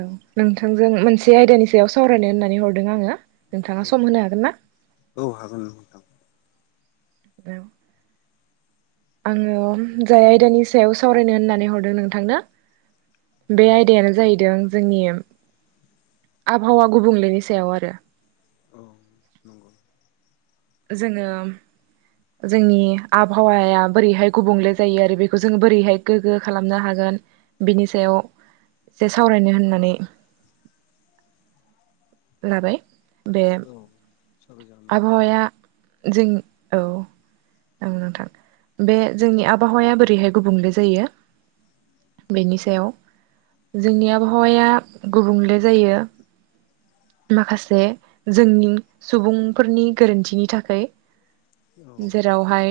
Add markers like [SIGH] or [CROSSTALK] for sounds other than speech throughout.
औ नोंथांजों मोनसे आयदानि सायाव सावरायनो होननानै हरदों आङो। औ नोंथाङा सम होनो हागोन ना? औ हागोन नोंथां। औ आङोम जाय आयदानि सायाव सावरायनो होननानै हरदों नोंथांनो औ बे आयदायानो जाहैदों ज जोंनिम आबहावा गुबुंलेनि सायाव आरो औ जोङोम जोंनि आबहावाया बोरैहाय गुबुंले जायो आरो बेखौ जों बोरैहाय गोग्गो खालामनो हागोन गोन बेनि सायाव एसे सावरायनो होननानै [INAUDIBLE] लाबाय बे साबाय जागोन नोंथां। आबहावाया जों औ औ नोंथां बे जोंनि आबहावाया बोरैहाय गुबुंले जायो। बेनि सायाव जोंनि आबहावाया गुबुंले जायो माखासे जोंनि सुबुं फोरनि गोरोन्थिनि थाखाय औ जेरावहाय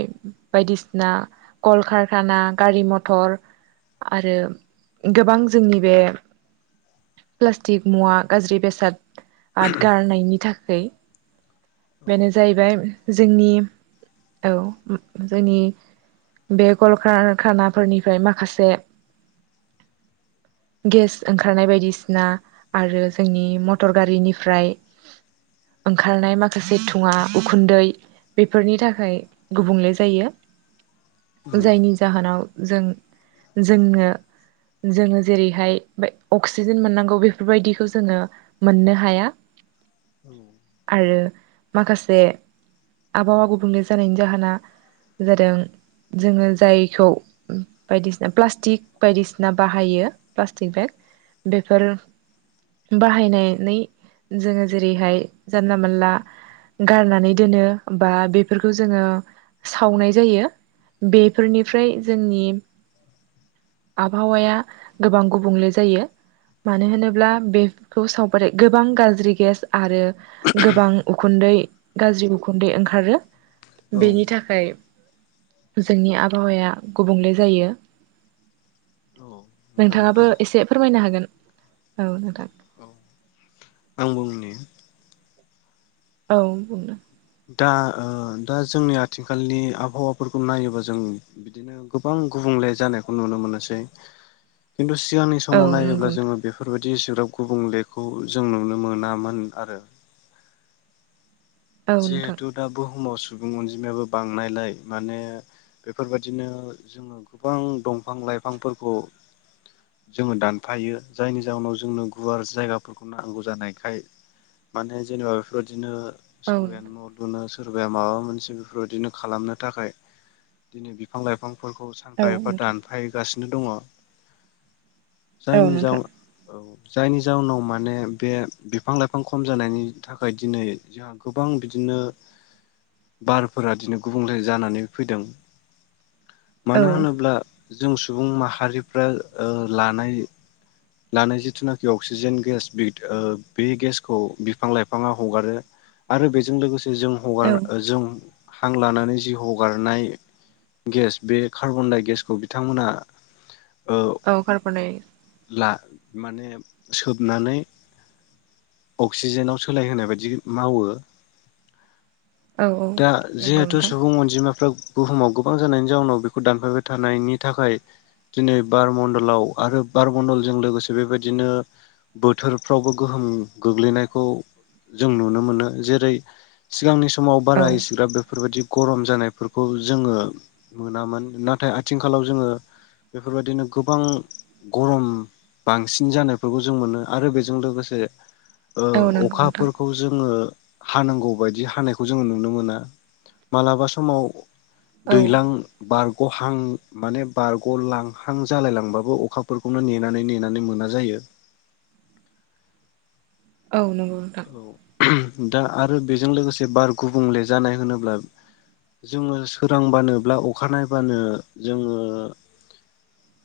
बायदिसिना कलकारखाना गारि मथर आरो गोबां जोंनि बे प्लास्टिक मुवा गाज्रि बेसाद आ गारनायनि थाखाय। बेनो जाहैबाय जोंनि औ जोंनि बे कलकारखाना फोरनिफ्राय माखासे [INAUDIBLE] गेस ओंखारनाय बायदिसिना आरो जोंनि मटर गारिनिफ्राय ओंखारनाय माखा माखासे थुङा उखुन्दै बेफोरनि थाखाय गुबुंले जायो। जायनि जाहोनाव जों जोंनो जोङो जेरैहाय बे अक्सिजेन मोननांगौ बेफोरबायदिखौ जोङो मोननो हाया। [INAUDIBLE] आरो माखासे आबहावा गुबुंले जानायनि जाहोना जादों जोङो जायखौ बायदिसिना प्लास्टिक बायदिसिना बाहायो प्लास्टिक बेग बेफोर बाहायनानै जोङो जेरैहाय जानला मोनला गारनानै दोनो बा बेफोरखौ जोङो सावनाय जायो। बेफोरनिफ्राय जोंनि आबहावाया गोबां गुबुंले जायो। मानो होनोब्ला बेखौ सावगारि गोबां गाज्रि गेस आरो गोबां उखुन्दै गाज्रि उखुन्दै ओंखारो औ बेनि थाखाय जोंनि आबहावाया गुबुंले जायो। नोंथाङाबो एसे फोरमायनो हागोन औ नोंथां। आं बुंनि औ बुंनो दा दा जोंनि आथिखालनि आबहावाफोरखौ नायोबा जों बिदिनो गोबां गुबुं ले जानायखौ नुनोमोनसै खिनथु सिगांनि औ समाव नंगौ नायोब्ला जों नोंथां बेफोर बादि बिदि सोग्राब गुबुंलेखौ जों नुनो मोनामोन आरो औ नोंथां जिहेथु दा बुहुमाव सुबुं अनजिमायाबो बांनायलाय माने बेफोरबायदिनो जोङो गोबां दंफां लाइफांफोरखौ जोङो दानफायो जायनि जााहनाव जोंनो गुवार जायगाफोरखौ नांगौ जानायखाय माने जेनेबा बेफोरबायदिनो औ सोरबाया न' लुनो सोरबाया माबा मोनसे बेफोरबायदिनो खालामनो थाखाय बिदिनो बिफां लाइफां फोरखौ सानफा औ एफा नोंथां दानफायगासिनो दङ औ जायनि जाउन नोंथां औ जायनि जाउनाव माने बे बिफां लाइफां खम जानायनि थाखाय दिनै जोंहा गोबां बिदिनो बारफोरा बिदिनो गुबुंले जानानै फैदों औ मानो होनोब्ला जों सुबुं माहारिफ्रा ओ लानाय लानाय जिथुनाखि अक्सिजेन गेस बिल ओ गेस बे गेसखौ बिफां लाइफाङा हगारो आरो बेजों लोगोसे जों औ हगार जों हां लानानै जि हगारनाय गेस बे कार्बन डाइ गेसखौ बिथांमोना ओ औ कार्बनडाइ ला माने सोबनानै अक्सिजेनाव सोलायहोनाय बायदि मावो औ दा नंगौ जिहेथु नोंथां सुबुं अनजिमाफ्रा बुहुमाव गोबां जानायनि जाउनाव बेखौ दानफायबाय थानायनि थाखाय दिनै बारमडलाव आरो बार मन्दलजों लोगोसे बेबायदिनो बोथोरफ्रावबो गोहोम गोग्लैनायखौ जों नुनो मोनो जेरै सिगांनि समाव औ बारा एसिग्राफ बेफोरबायदि गरम जानायफोरखौ जोङो मोनामोन नाथाय आथिंखालाव जोङो बेफोरबायदिनो गोबां गरम बांसिन जानायफोरखौ जों मोनो आरो बेजों लोगोसे ओ औ नंगौ नोंथां अखाफोरखौ जोङो हानांगौ बायदि हानायखौ जोङो नुनो मोना मालाबा समाव औ दैलां बारग'हां माने बारग' लांहां जालायलांबाबो अखा फोरखौनो नेनानै नेनानै मोना जायो। औ नंगौ नोंथां। औ दा आरो बेजों लोगोसे बार गुबुंले जानाय होनोब्ला जोङो सोरांबानोब्ला अखा नायबानो जोङो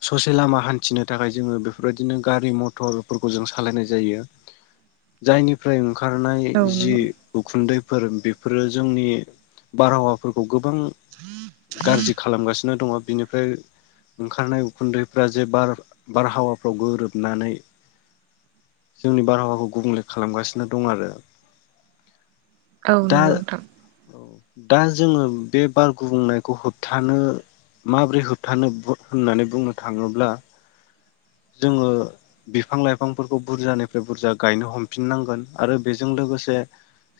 ससे लामा हान्थिनो थाखाय जोङो बेफोरबायदिनो गारि मथरफोरखौ जों सालायनाय जायो जायनि फ्राय ओंखारनाय औ जि नंगौ उखुन्दैफोर बेफोरो जोंनि बारहावाफोरखौ गोबां गाज्रि खालामगासिनो दङ' बिनिफ्राय ओंखारनाय उखुन्दैफ्रा जे बारहावाफ्राव गोरोबनानै जोंनि बारहावाखौ गुबुंले खालामगासिनो दं आरो औ दा नोंगौ नोंथां। दा जोङो बे बार गुबुंनायखौ होबथानो माबोरै होबथानो होननानै बुंनो थाङोब्ला जोङो बिफां लाइफांफोरखौ बुरजानिफ्राय बुरजा गायनो हमफिननांगोन आरो बेजों लोगोसे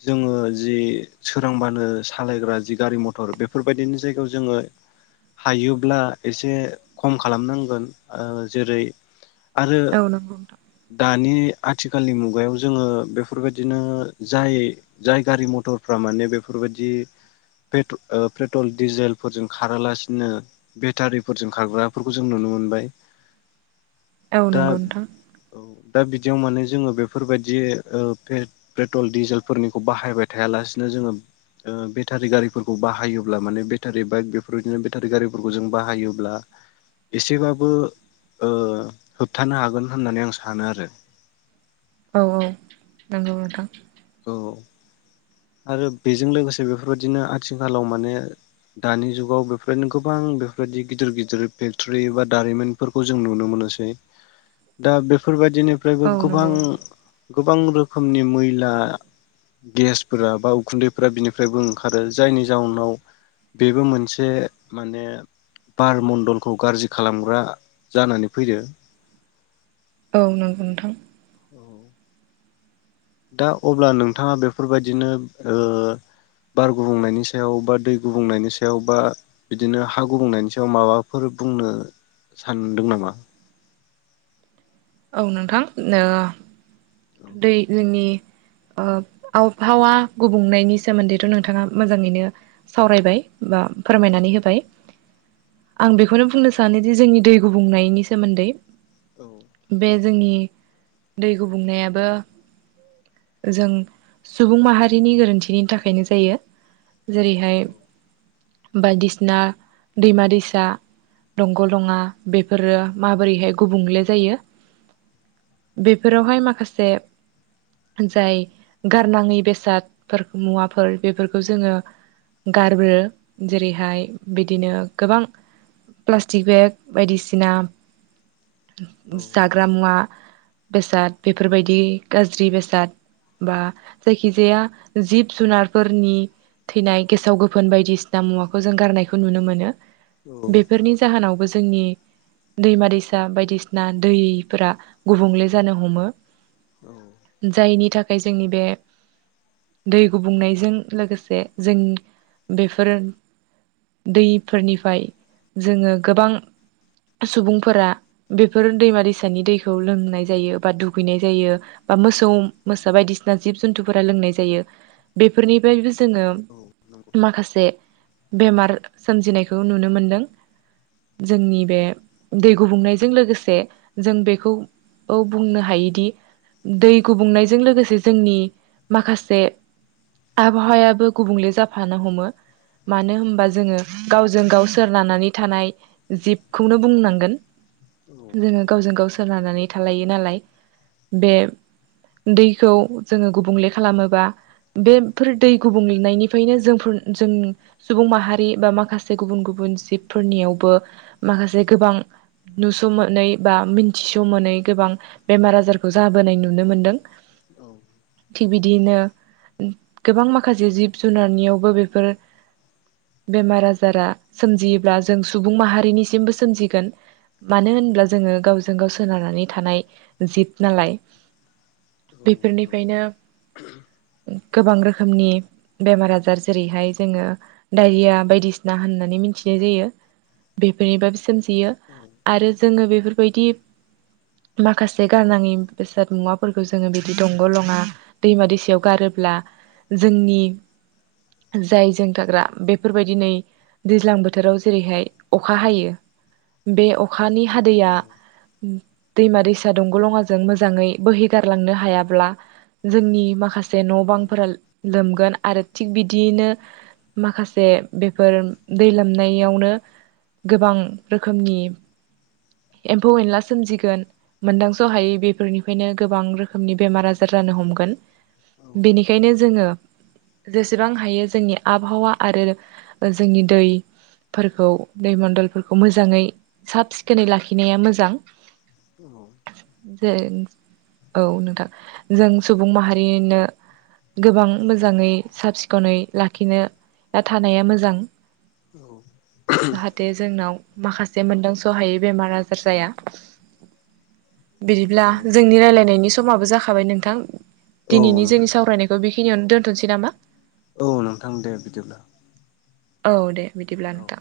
जोङो जि सोरांबानो सालायग्रा जि गारि मथर बेफोरबायदिनि जायगायाव जोङो हायोब्ला एसे खम खालामनांगोन ओ जेरै आरो औ नंगौ नोंथां दानि आथिखालनि मुगायाव जोङो बे बेफोरबायदिनो जाय जाय गारि मथरफ्रा माने बेफोरबायदि ओ पेट्रल डिजेलफोरजों खारालासिनो बेटारिफोरजों खारग्राफोरखौ जों नुनो मोनो मोनबाय औ दा नंगौ नोंथां। दा बिदियाव माने जोङो बेफोरबायदि बे पेट्रल डिजेलफोरनिखौ बाहायबाय थायालासिनो जोङो ओ बेटारि गारिफोरखौ बाहायोब्ला माने बेटारि बाइक बेफोरबायदिनो बेटारि गारिफोरखौ जों बाहायोब्ला एसेबाबो ओ होबथानो हागोन होननानै आं सानो आरो औ औ नोंगौ नोंथां। औ आरो बेजों लोगोसे बेफोरबायदिनो आथिखालाव माने दानि जुगाव बेफोरनो गोबां बेफोरबायदि गिदिर गिदिर फेक्ट'रि एबा दारिमिनफोरखौ जों नुनो मोनो नुसै दा बेफोरबायद दिनिफ्रायबो औ गोबां नंगौ नोंथां गोबां रोखोमनि मैला गेस फोर बा उखुन्दैफोरा बिनिफ्रायबो ओंखारो जायनि जाउनाव बेबो मोनसे माने बार मण्डलखौ गाज्रि खालामग्रा जानानै फैयो औ नोंगौ नोंथां। औ दा अब्ला नोंथाङा बेफोरबायदिनो ओ बार गुबुंनायनि सायाव बा दै गुबुंनायनि सायाव बा बिदिनो हा गुबुंनायनि सायाव माबाफोर बुंनो सानदों नामा? औ नोंथां नो दै जोंनि ओ आबफावा गुबुंनायनि सोमोन्दैथ नोंथाङा मोजाङैनो सावरायबाय बा फोरमायनानै होबाय आं बेखौनो बुंनो सानोदि जोंनि दै गुबुंनायनि सोमोन्दै बे जोंनि दै गुबुंनायाबो जों सुबुं माहारिनि गोरोन्थिनि थाखायनो जायो जेरैहाय बायदिसिना दैमा दैसा दंग दङा बेफोरो माबोरैहाय गुबुंले जायो? बेफोरावहाय माखासे जाय गारनाङि बेसादफोर मुवाफोर बेफोरखौ जोङो गारब्रो जेरैहाय बिदिनो गोबां प्लास्टिक बेग बायदिसिना जाग्रा मुवा बेसाद बेफोरबायदि गाज्रि बेसाद बा जायखिजाया जिब जुनारफोरनि थैनाय गेसाव गोफोन बायदिसिना मुवाखौ जों गारनायखौ नुनो मोनो बेफोरनि जाहोनाव बो जोंनि दैमा दैसा बायदिसिना दैफोरा गुबुंले जानो हमो जायनि थाखाय जोंनि बे दै गुबुंनायजों लोगोसे जों बेफोरो दैफोरनिफ्राय जोङो गोबां सुबुंफोरा बेफोर दैमा दैसानि दैखौ लोंनाय जायो बा दुख गैनाय जायो बा मोसौ मोसा बायदिसिना जिब जुन्थुफोरा लोंनाय जायो बेफोरनिफ्रायबो जोङो माखासे बेमार सोमजिनायखौ नुनो मोनदों जोंनि बे दै गुबुंनायजों लोगोसे जों बेखौ औ बुंनो हायो दि दै गुबुंनायजों लोगोसे जोंनि माखासे आबाहावायाबो गुबुंले जाफानो हमो मानो होनबा जोङो गावजों गाव सोरनानै थानाय जिबखौनो बुंनांगोन जोङो गावजों गाव सोनारनानै थालायो नालाय बे दैखौ जोङो गुबुंले खालामोबा बेफोर दै गुबुंलेनायनिफ्रायनो जोंफोर जों सुबुं माहारि बा माखासे गुबुन गुबुन बुन जिबफोरनियावबो माखासे गोबां नुस मोनै बा मिन्थिस मोनै गोबां बेमार आजारखौ जाबोनाय नुनो मोनदों थिग बिदियैनो गोबां माखासे जिब जुनारनियावबो बेफोर बेमार आजारा सोमजियोब्ला जों सुबुं माहारिनिसिमबो सोमजिगोन मानो होनब्ला जोङो गावजों गाव सोनारनानै थानाय जिब नालाय बेफोरनिफ्रायनो [INAUDIBLE] गोबां रोखोमनि बेमार आजार जेरैहाय जोङो डायरिया बायदिसिना होननानै मि थिनाय जायो बेफोरनिफ्रायबो सोमजियो आरो जोङो बेफोरबायदि माखासे गारनाङि बेसाद मुवाफोरखौ जोङो बिदि दंग लङा दैमा दैसायाव गारोब्ला जोंनि जाय जों थाग्रा बेफोरबायदि नै दैज्लां बोथोराव जेरैहाय अखा हायो बे अ खानि हादैया दैमा दैसा दंग लङाजों मोजाङै बोहैगारलांनो हायाब्ला जोंनि माखा से न बांफोरा लोमगोन आरो थिग बिदियैनो माखासे बेफोर दै लोमनायावनो गोबां रोखोमनि एम्फौ एनला सोमजिगोन मोन्दांस' हायै बेफोरनिफ्रायनो गोबां रोखोमनि बेमार आजार जानो हमगोन। बेनिखायनो जोङो जेसेबां हायो जोंनि आबहावा आरो जोंनि दै फोरखौ दै मण्न्दलफोरखौ मोजाङै साब सिखोनै लाखिनाया मोजां। जे औ नोंथां जों सुबुं माहारिनो गोबां मोजाङै साब सिखोनै लाखिनो बा थानाया मोजां। जाहाथे जोंनाव माखासे मोन्दांसहायै बेमार आजार जाया बिदिब्ला जोंनि रायलायनायनि समाबो जाखाबाय नोंथां औ दिनैनि नोंथां जोंनि सावरायनायखौ बे खिनियावनो दोनथ'नोसै नामा? औ नोंथां दे बिदिब्ला। औ दे बिदिब्ला औ नोंथां।